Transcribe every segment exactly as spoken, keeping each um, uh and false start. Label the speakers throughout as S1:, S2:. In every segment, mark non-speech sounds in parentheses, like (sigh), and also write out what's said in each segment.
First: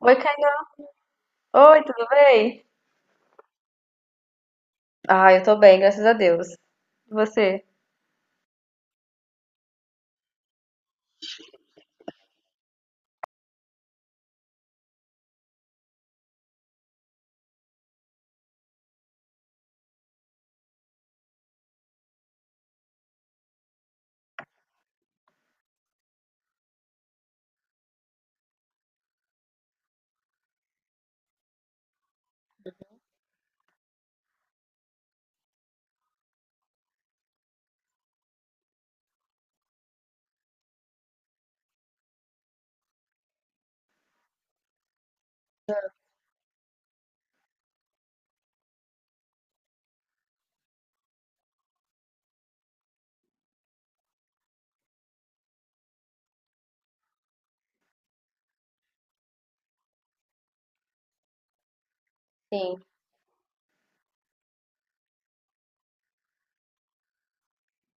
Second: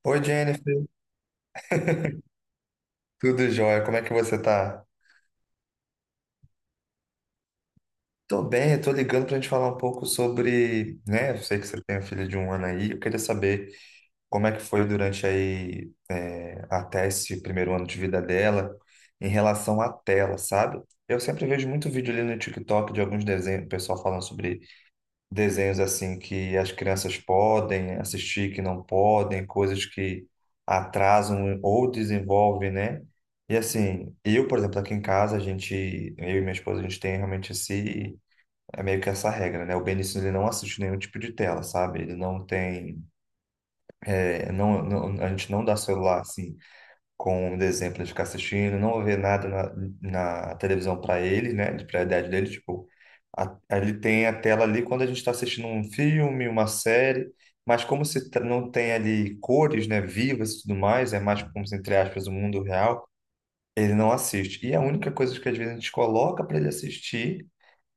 S1: Oi,
S2: Oi,
S1: Caio.
S2: Jennifer.
S1: Oi, tudo bem?
S2: Tudo jóia? Como é que você tá?
S1: Ah, eu tô bem, graças a Deus. E você?
S2: Tô bem, eu tô ligando pra gente falar um pouco sobre, né? Eu sei que você tem uma filha de um ano aí. Eu queria saber como é que foi durante aí, é, até esse primeiro ano de vida dela, em relação à tela, sabe? Eu sempre vejo muito vídeo ali no TikTok de alguns desenhos, o pessoal falando sobre desenhos assim que as crianças podem assistir, que não podem, coisas que atrasam ou desenvolvem, né? E assim, eu, por exemplo, aqui em casa, a gente, eu e minha esposa, a gente tem realmente esse, é meio que essa regra, né? O Benício, ele não assiste nenhum tipo de tela, sabe? Ele não tem, é, não, não- a gente não dá celular, assim, com o exemplo de ficar assistindo, não ver nada na, na televisão para ele, né, de prioridade dele, tipo, a- ele tem a tela ali quando a gente está assistindo um filme, uma série, mas como se tra- não tem ali cores, né, vivas e tudo mais, é mais como se, entre aspas, o mundo
S1: Sim.
S2: real, ele não assiste. E a única coisa que às vezes a gente coloca para ele assistir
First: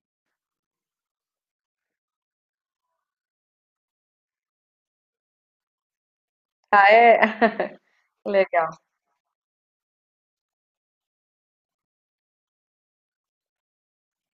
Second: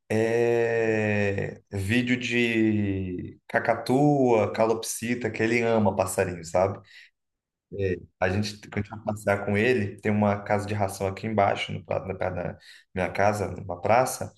S2: é vídeo de cacatua, calopsita, que ele ama passarinho, sabe?
S1: Ah, é? (laughs)
S2: É, a gente,
S1: Legal.
S2: quando a gente vai passear com ele, tem uma casa de ração aqui embaixo, no, pra- na perto da minha casa, numa praça,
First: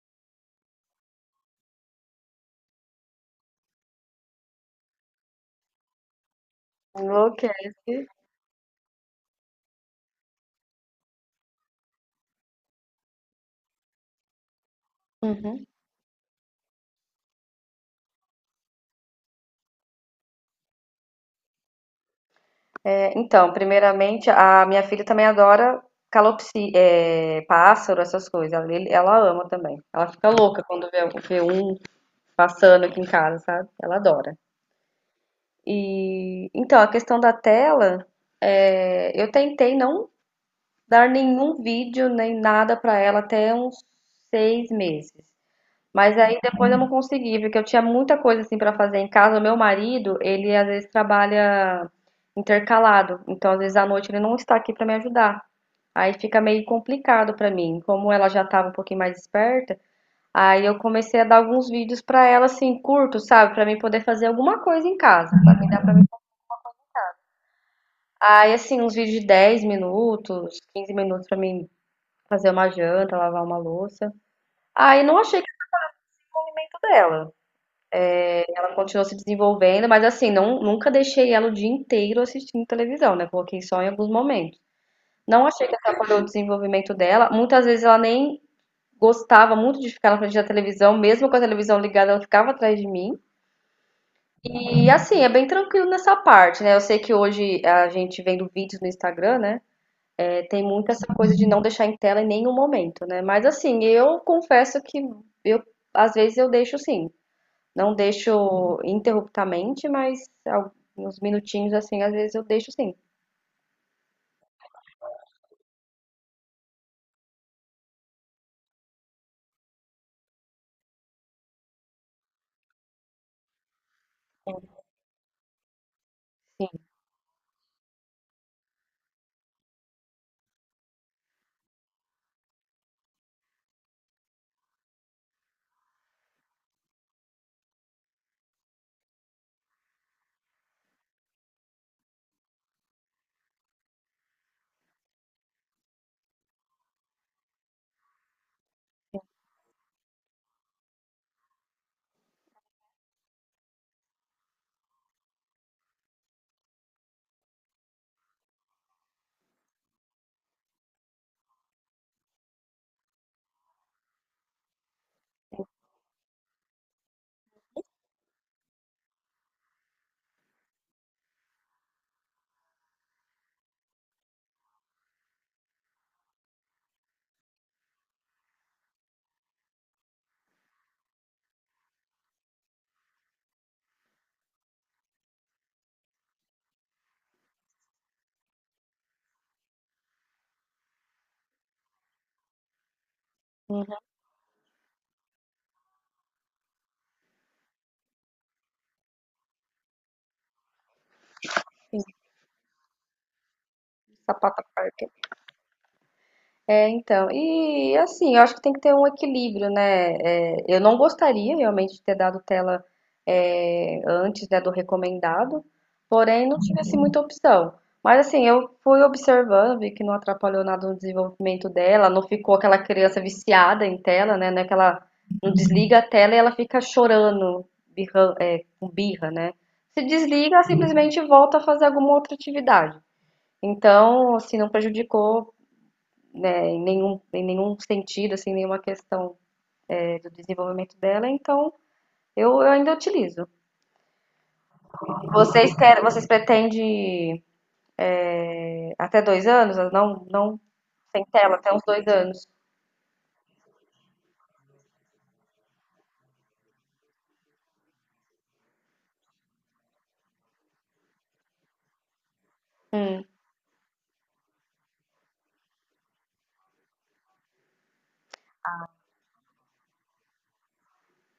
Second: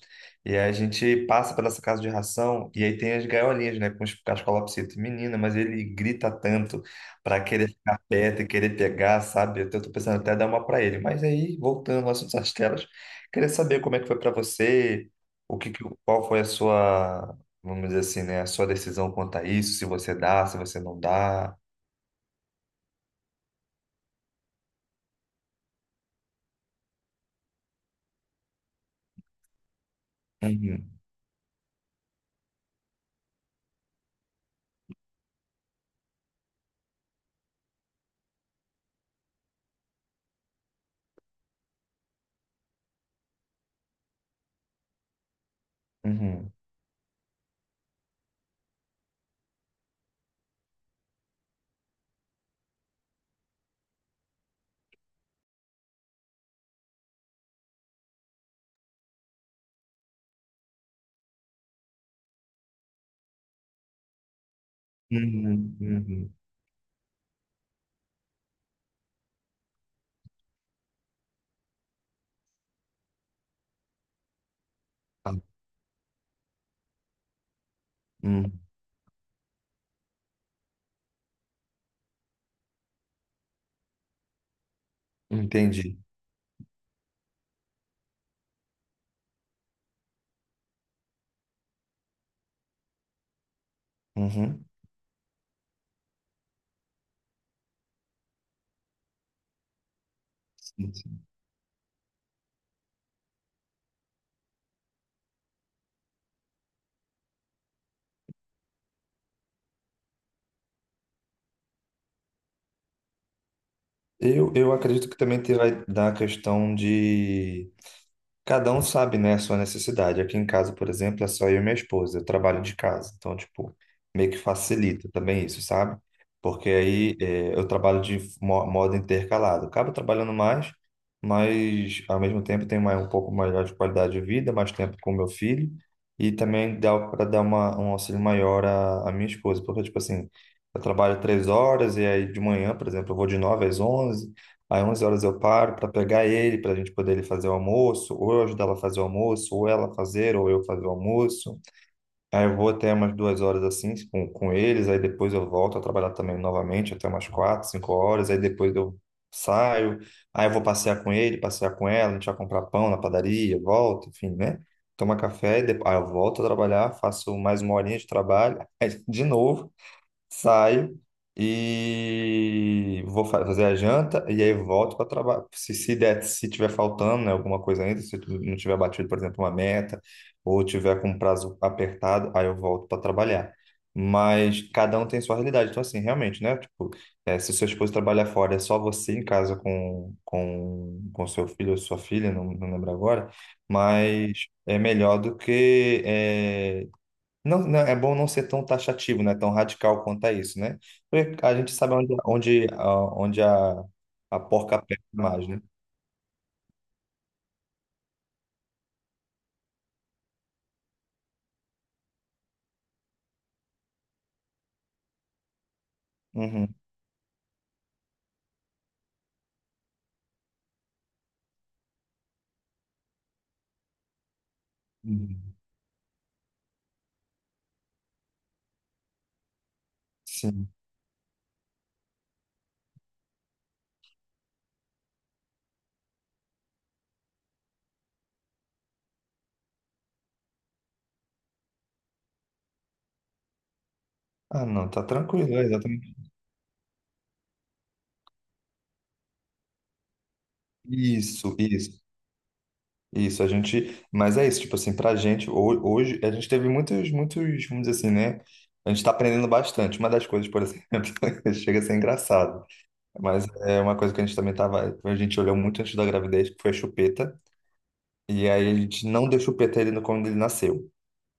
S2: e aí a gente passa pela essa casa de ração, e aí tem as gaiolinhas, né, com os cascolapsitos. Menina, mas ele grita tanto para querer
S1: Enlouquece.
S2: ficar perto e querer pegar, sabe? Eu tô tô pensando até dar uma para ele. Mas aí, voltando ao assunto das telas, queria saber como é que foi para você, o
S1: Uhum.
S2: que, que- qual foi a sua, vamos dizer assim, né, a sua decisão quanto a isso, se você dá, se você não dá.
S1: É, então, primeiramente, a minha filha também adora calopsi, é, pássaro, essas coisas. Ela, ele- ela ama também. Ela fica louca quando
S2: Uhum,
S1: vê, vê um passando aqui em casa, sabe? Ela adora. E então, a questão da tela, é, eu tentei não dar nenhum vídeo nem nada pra ela até uns seis meses. Mas aí
S2: uhum.
S1: depois eu não consegui, porque eu tinha muita coisa assim para fazer em casa. O meu marido, ele às vezes trabalha intercalado, então às vezes à noite ele não está aqui para me ajudar. Aí fica meio complicado para mim. Como ela já estava um pouquinho mais esperta, aí eu comecei a dar alguns vídeos para ela assim, curtos, sabe, para mim poder fazer alguma coisa em casa, para mim
S2: Uhum,
S1: dar para mim.
S2: uhum.
S1: Aí assim, uns vídeos de dez minutos, quinze minutos para mim fazer uma janta, lavar uma louça. Aí não
S2: Tá.
S1: achei que nem tudo dela.
S2: Uhum.
S1: Ela continuou se desenvolvendo, mas assim, não, nunca deixei ela o dia inteiro assistindo televisão, né? Coloquei só em alguns momentos. Não achei que
S2: Entendi.
S1: atrapalhou o desenvolvimento dela. Muitas vezes ela nem gostava muito de ficar na frente da televisão, mesmo com a televisão ligada, ela ficava atrás de mim.
S2: Uhum.
S1: E assim, é bem tranquilo nessa parte, né? Eu sei que hoje a gente vendo vídeos no Instagram, né? É, tem muito
S2: Sim,
S1: essa
S2: sim.
S1: coisa de não deixar em tela em nenhum momento, né? Mas assim, eu confesso que eu às vezes eu deixo sim. Não deixo interruptamente, mas alguns minutinhos assim, às vezes eu deixo sim.
S2: Eu, eu acredito que também terá da questão de cada um sabe, né, a sua necessidade. Aqui em casa, por exemplo, é só eu e minha esposa. Eu trabalho de casa. Então, tipo, meio que facilita também isso, sabe?
S1: Sim.
S2: Porque aí eh, eu trabalho de mo- modo intercalado. Acabo trabalhando mais, mas ao mesmo tempo tenho mais, um pouco maior de qualidade de vida, mais tempo com meu filho. E também dá para dar uma, um auxílio maior à, à minha esposa. Porque, tipo assim, eu trabalho três horas e aí de manhã, por exemplo, eu vou de nove às onze. Aí onze horas eu paro para pegar ele, para a gente poder ele fazer o almoço, ou eu ajudar ela a fazer o almoço, ou ela fazer, ou eu fazer o almoço. Aí eu vou até umas duas horas assim com, com eles, aí depois eu volto a trabalhar também novamente até umas quatro, cinco horas, aí depois eu saio, aí eu vou passear com ele, passear com ela, a gente vai comprar pão na padaria, volto, enfim, né? Toma café, e depois, aí eu volto a trabalhar, faço mais uma horinha de trabalho, (laughs) aí de novo saio e vou fa- fazer a janta e aí volto para trabalhar. Se, se der, se tiver faltando, né, alguma coisa ainda, se tu não tiver batido, por exemplo, uma meta ou tiver com um prazo apertado, aí eu volto para trabalhar. Mas cada um tem sua realidade. Então, assim, realmente, né? Tipo, eh, se sua esposa trabalha fora, é só você em casa com, com, com seu filho ou sua filha, não, não lembro agora,
S1: Hum,
S2: mas é melhor do que eh, não, não, é bom não ser tão taxativo, né? Tão radical quanto a isso, né? Porque a gente sabe
S1: sim,
S2: onde, onde, a- onde a, a
S1: sapato
S2: porca
S1: à.
S2: aperta mais, né?
S1: É, então, e assim, eu acho que tem que ter um equilíbrio, né? É, eu não gostaria realmente de ter dado tela é, antes, né, do recomendado, porém não
S2: Uhum,
S1: tive assim muita opção. Mas assim, eu fui observando, vi que não atrapalhou nada no desenvolvimento dela, não ficou aquela criança viciada em tela, né? Não é que ela não
S2: uhum,
S1: desliga a tela e ela fica chorando, birran- birra, né? Se desliga,
S2: sim.
S1: simplesmente volta a fazer alguma outra atividade. Então, assim, não prejudicou, né, em nenhum, em nenhum sentido, assim, nenhuma questão, é, do desenvolvimento dela, então eu, eu ainda utilizo.
S2: Ah, não, tá tranquilo, é
S1: Vocês querem,
S2: exatamente.
S1: vocês pretendem é, até dois anos? Não, não sem tela,
S2: Isso,
S1: até uns
S2: isso,
S1: dois anos.
S2: isso. A gente, mas é isso, tipo assim, pra gente, ho- hoje, a gente teve muitos, muitos, vamos dizer assim, né? A gente tá aprendendo bastante. Uma das coisas, por exemplo, (laughs) chega a ser engraçado, mas é uma coisa que a gente também tava, a gente olhou muito antes da gravidez, que foi a chupeta. E aí a gente não deu chupeta a ele no- quando ele nasceu.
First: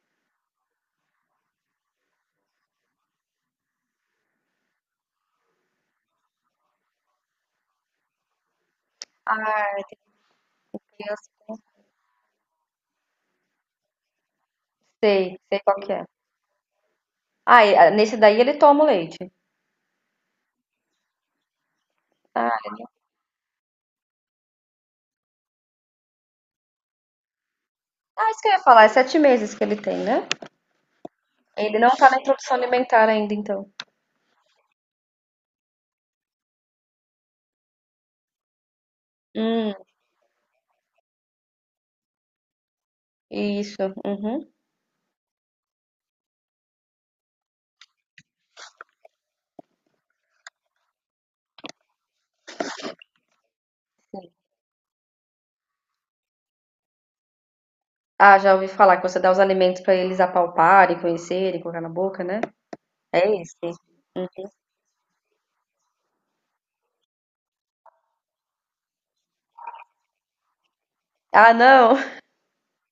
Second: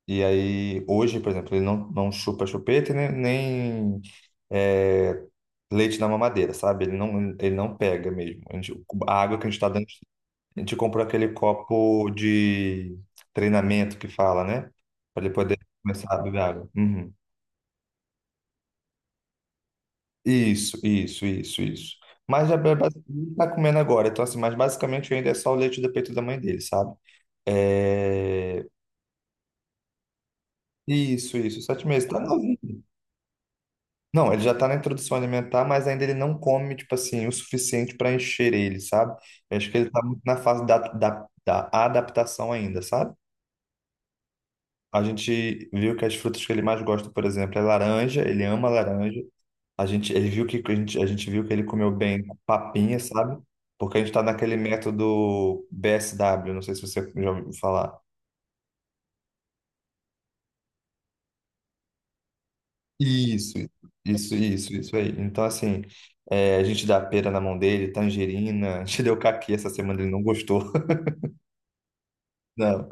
S2: E aí, hoje, por exemplo, ele não, não chupa chupeta e nem, nem, é, leite na mamadeira, sabe? Ele não, ele não pega mesmo. A gente- a água que a gente tá dando, a gente comprou
S1: Eu
S2: aquele copo de treinamento que fala, né? Para ele
S1: sei, sei
S2: poder
S1: qual que é.
S2: começar a beber água. Uhum.
S1: Ah, e, ah, nesse daí ele toma o leite.
S2: Isso, isso, isso, isso. Mas já
S1: Ah,
S2: ba- ba- ele tá comendo agora, então assim, mas basicamente ainda é só o leite do peito da mãe dele, sabe?
S1: ah, isso que eu ia
S2: É.
S1: falar, é sete meses que ele tem, né?
S2: Isso, isso,
S1: Ele
S2: sete
S1: não
S2: meses.
S1: tá na
S2: Tá
S1: introdução
S2: novinho.
S1: alimentar ainda, então.
S2: Não, ele já tá na introdução alimentar, mas ainda ele não come, tipo assim, o suficiente para encher ele, sabe? Eu acho
S1: Hum,
S2: que ele tá muito na fase da, da, da adaptação ainda, sabe?
S1: isso. Uhum.
S2: A gente viu que as frutas que ele mais gosta, por exemplo, é laranja, ele ama laranja. A gente, ele viu que, a gente, a gente viu que ele comeu bem papinha, sabe? Porque a gente tá naquele método B S W, não sei se você já ouviu falar.
S1: Ah, já ouvi falar que você dá os alimentos pra eles apalparem, conhecerem, colocar na boca, né? É isso.
S2: Isso,
S1: Hum.
S2: isso, isso, isso aí. Então, assim, é, a gente dá pera na mão dele, tangerina, (laughs) a gente deu caqui essa semana, ele não gostou,
S1: Ah, não. (laughs)
S2: (laughs) não.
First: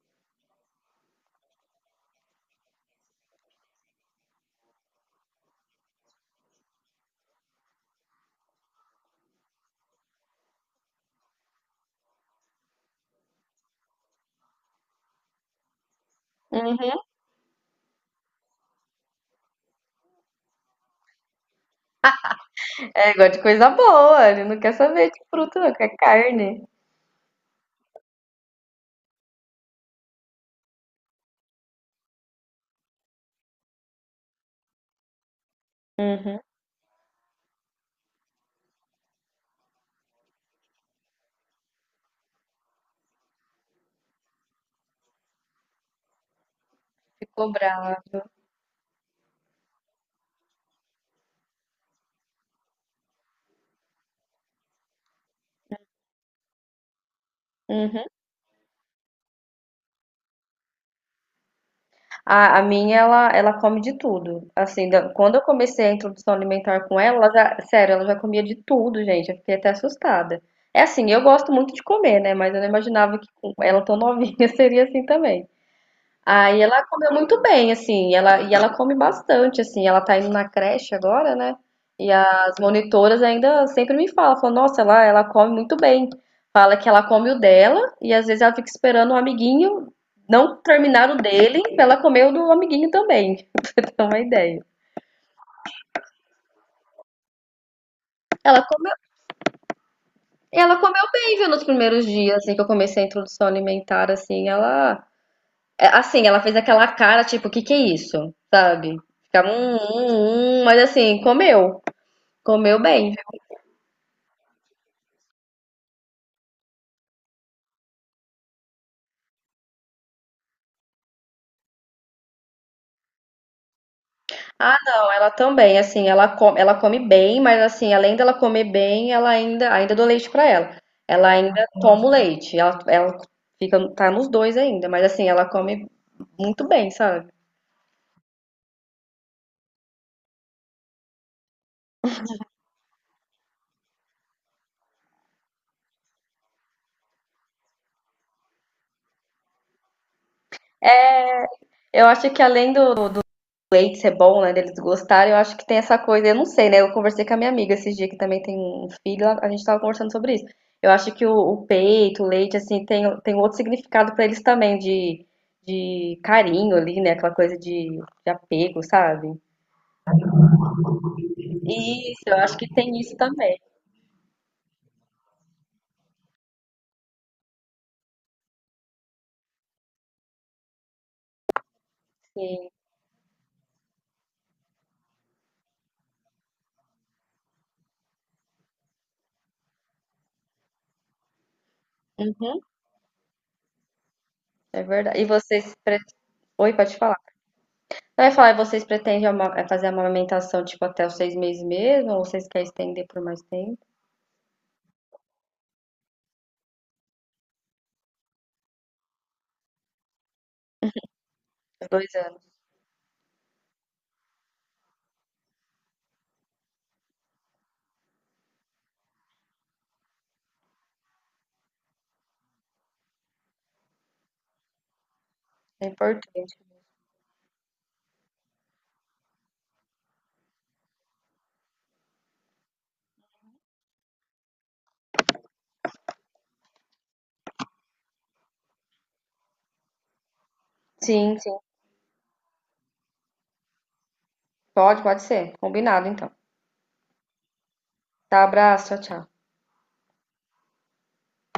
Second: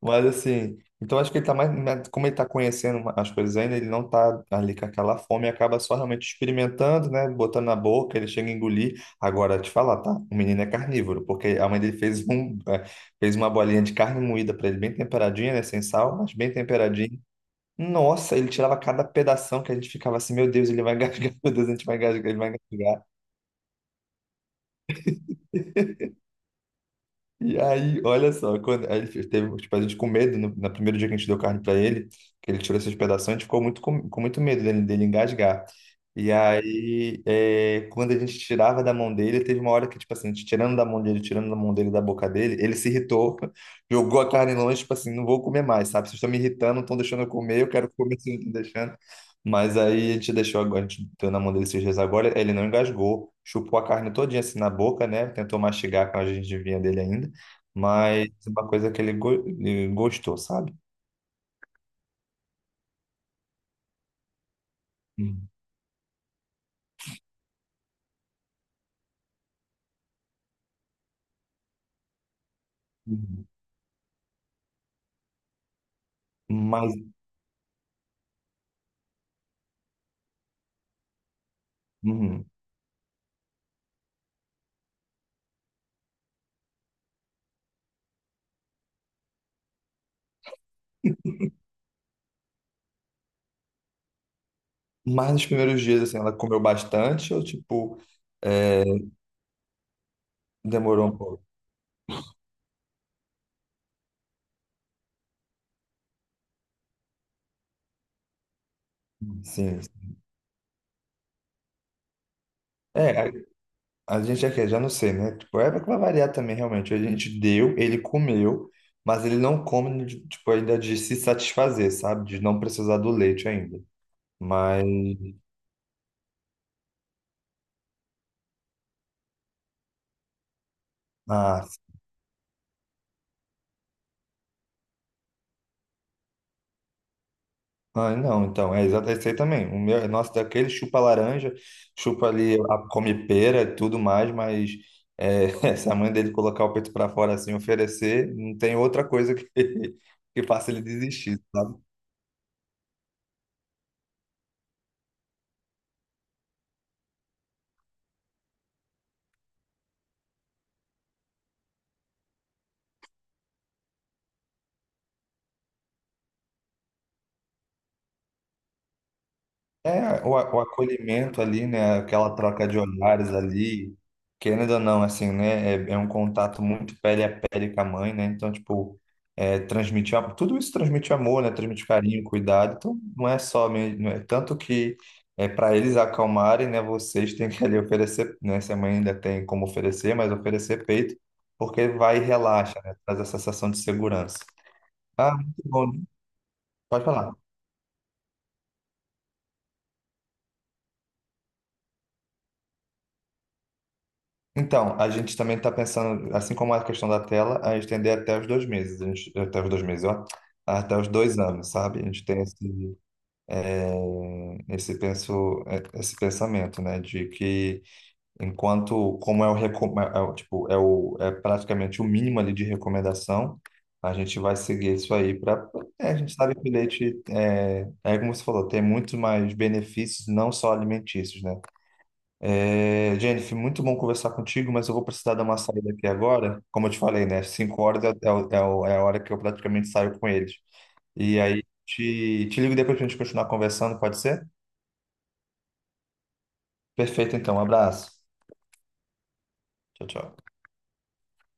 S2: Mas, assim, então acho que ele tá mais, mais- como ele tá conhecendo as coisas ainda, ele não tá ali com aquela fome, acaba só realmente experimentando, né, botando na boca, ele chega a engolir. Agora, te falar, tá? O menino é carnívoro, porque a mãe dele fez um, é, fez uma bolinha de carne moída para ele, bem temperadinha, né, sem sal, mas bem
S1: Uhum.
S2: temperadinha. Nossa, ele tirava cada pedação que a gente ficava assim, meu Deus, ele vai gasgar, (laughs) meu Deus, a gente vai gasgar, ele vai gasgar.
S1: É, gosta de coisa boa. Ele não quer saber de fruta, não, quer carne.
S2: E aí, olha só, quando aí ele fez- teve, tipo, a gente com medo, no, no primeiro dia que a gente deu carne para ele, que ele tirou esses pedaços, a gente ficou muito com, com muito medo dele, dele engasgar. E
S1: Uhum.
S2: aí, é, quando a gente tirava da mão dele, teve uma hora que, tipo assim, a gente tirando da mão dele, tirando da mão dele, da boca dele, ele se irritou, (laughs) jogou a carne longe, tipo assim, não vou comer mais, sabe? Vocês estão me irritando, não estão deixando eu
S1: Ficou
S2: comer, eu quero
S1: brava.
S2: comer, vocês não estão deixando. Mas aí a gente deixou agora, a gente deu na mão dele esses dias agora, ele não engasgou, chupou a carne todinha assim na boca, né? Tentou mastigar com a gengivinha dele ainda,
S1: Uhum.
S2: mas é uma coisa que ele, go- ele gostou, sabe?
S1: A, a minha, ela, ela come de tudo. Assim, da- quando eu
S2: Uhum.
S1: comecei a introdução alimentar com ela, ela já, sério, ela já comia de tudo, gente. Eu fiquei até assustada. É assim, eu gosto muito de comer, né? Mas eu não imaginava que
S2: Uhum.
S1: com ela tão novinha (laughs) seria assim também. Aí ela
S2: Mas,
S1: comeu muito bem, assim, ela, e ela come bastante, assim, ela tá indo na creche agora, né? E
S2: uhum.
S1: as monitoras ainda sempre me falam, falam, nossa, ela, ela come muito bem. Fala que ela come o dela e às vezes ela fica esperando o amiguinho não terminar o dele pra ela comer o do amiguinho também, (laughs) pra você ter uma ideia.
S2: Mas nos primeiros dias, assim, ela comeu bastante ou, tipo,
S1: Ela
S2: é,
S1: comeu, ela comeu
S2: demorou um
S1: bem,
S2: pouco?
S1: viu, nos primeiros dias, assim, que eu comecei a introdução alimentar, assim, ela... É, assim, ela fez aquela cara, tipo, o que que é isso? Sabe? Ficava um,
S2: Sim.
S1: um, um, mas assim, comeu. Comeu
S2: É,
S1: bem.
S2: a, a gente aqui, já não sei, né? Tipo, é que vai variar também, realmente. A gente deu, ele comeu, mas ele não come, de- tipo, ainda de se satisfazer, sabe? De não precisar do leite ainda.
S1: Ah,
S2: Mas,
S1: não, ela também, assim, ela come, ela come bem, mas assim, além dela comer bem, ela ainda, ainda dou leite pra ela. Ela ainda
S2: ah,
S1: toma o leite. Ela, ela fica, tá nos dois ainda, mas assim, ela come muito bem, sabe?
S2: ah, não, então, é exatamente esse aí também. O meu, nosso daquele chupa laranja, chupa ali, a, come pera e tudo mais, mas é, (laughs) se a mãe dele colocar o peito para fora assim, oferecer, não tem outra coisa que, (laughs) que faça ele desistir, sabe?
S1: Eu acho que além do Date ser bom, né? Deles gostarem, eu acho que tem essa coisa, eu não sei, né? Eu conversei com a minha amiga esses dias que também tem um filho, a a gente tava conversando sobre isso. Eu acho que o, o peito, o leite, assim, tem, tem outro significado pra eles também, de, de carinho ali, né? Aquela coisa de, de apego, sabe?
S2: É, o, a- o acolhimento ali, né?
S1: Isso,
S2: Aquela
S1: eu acho que
S2: troca de
S1: tem isso
S2: olhares
S1: também,
S2: ali, querendo ou não, assim, né? É, é um contato muito pele a pele com a mãe, né? Então, tipo, é, transmitir, am- tudo isso transmite amor, né? Transmite carinho,
S1: sim.
S2: cuidado. Então, não é só, me- não é, tanto que é, para eles acalmarem, né? Vocês têm que ali oferecer, né? Se a mãe ainda tem como oferecer, mas oferecer peito, porque vai e
S1: Uhum,
S2: relaxa, né? Traz a sensação de segurança.
S1: é verdade. E
S2: Ah, muito
S1: vocês.
S2: bom.
S1: pre- Oi, pode
S2: Pode
S1: falar.
S2: falar.
S1: Eu ia falar, e vocês pretendem ama- é fazer a amamentação, tipo, até os seis meses mesmo? Ou vocês querem estender por mais tempo?
S2: Então, a gente também está pensando, assim como a questão da tela, a estender até os dois meses, a gente- até os dois meses, ó, até os dois anos, sabe? A
S1: Dois
S2: gente
S1: anos.
S2: tem esse, é, esse, penso, é, esse pensamento, né? De que enquanto, como é o, recom- é é o- tipo, é o, é praticamente o mínimo ali de recomendação, a gente vai seguir isso aí para,
S1: É
S2: a
S1: importante.
S2: gente sabe que o leite, é, é como você falou, tem muito mais benefícios, não só alimentícios, né? É, Jennifer, muito bom conversar contigo, mas eu vou precisar dar uma saída aqui agora. Como eu te falei, né? Cinco horas é, é, o- é o- é a hora que eu praticamente saio com eles.
S1: Sim,
S2: E
S1: sim.
S2: aí, te, te ligo depois pra gente continuar conversando, pode ser?
S1: Pode, pode ser. Combinado, então.
S2: Perfeito, então. Um abraço.
S1: Tá, abraço. Tchau, tchau.
S2: Tchau, tchau.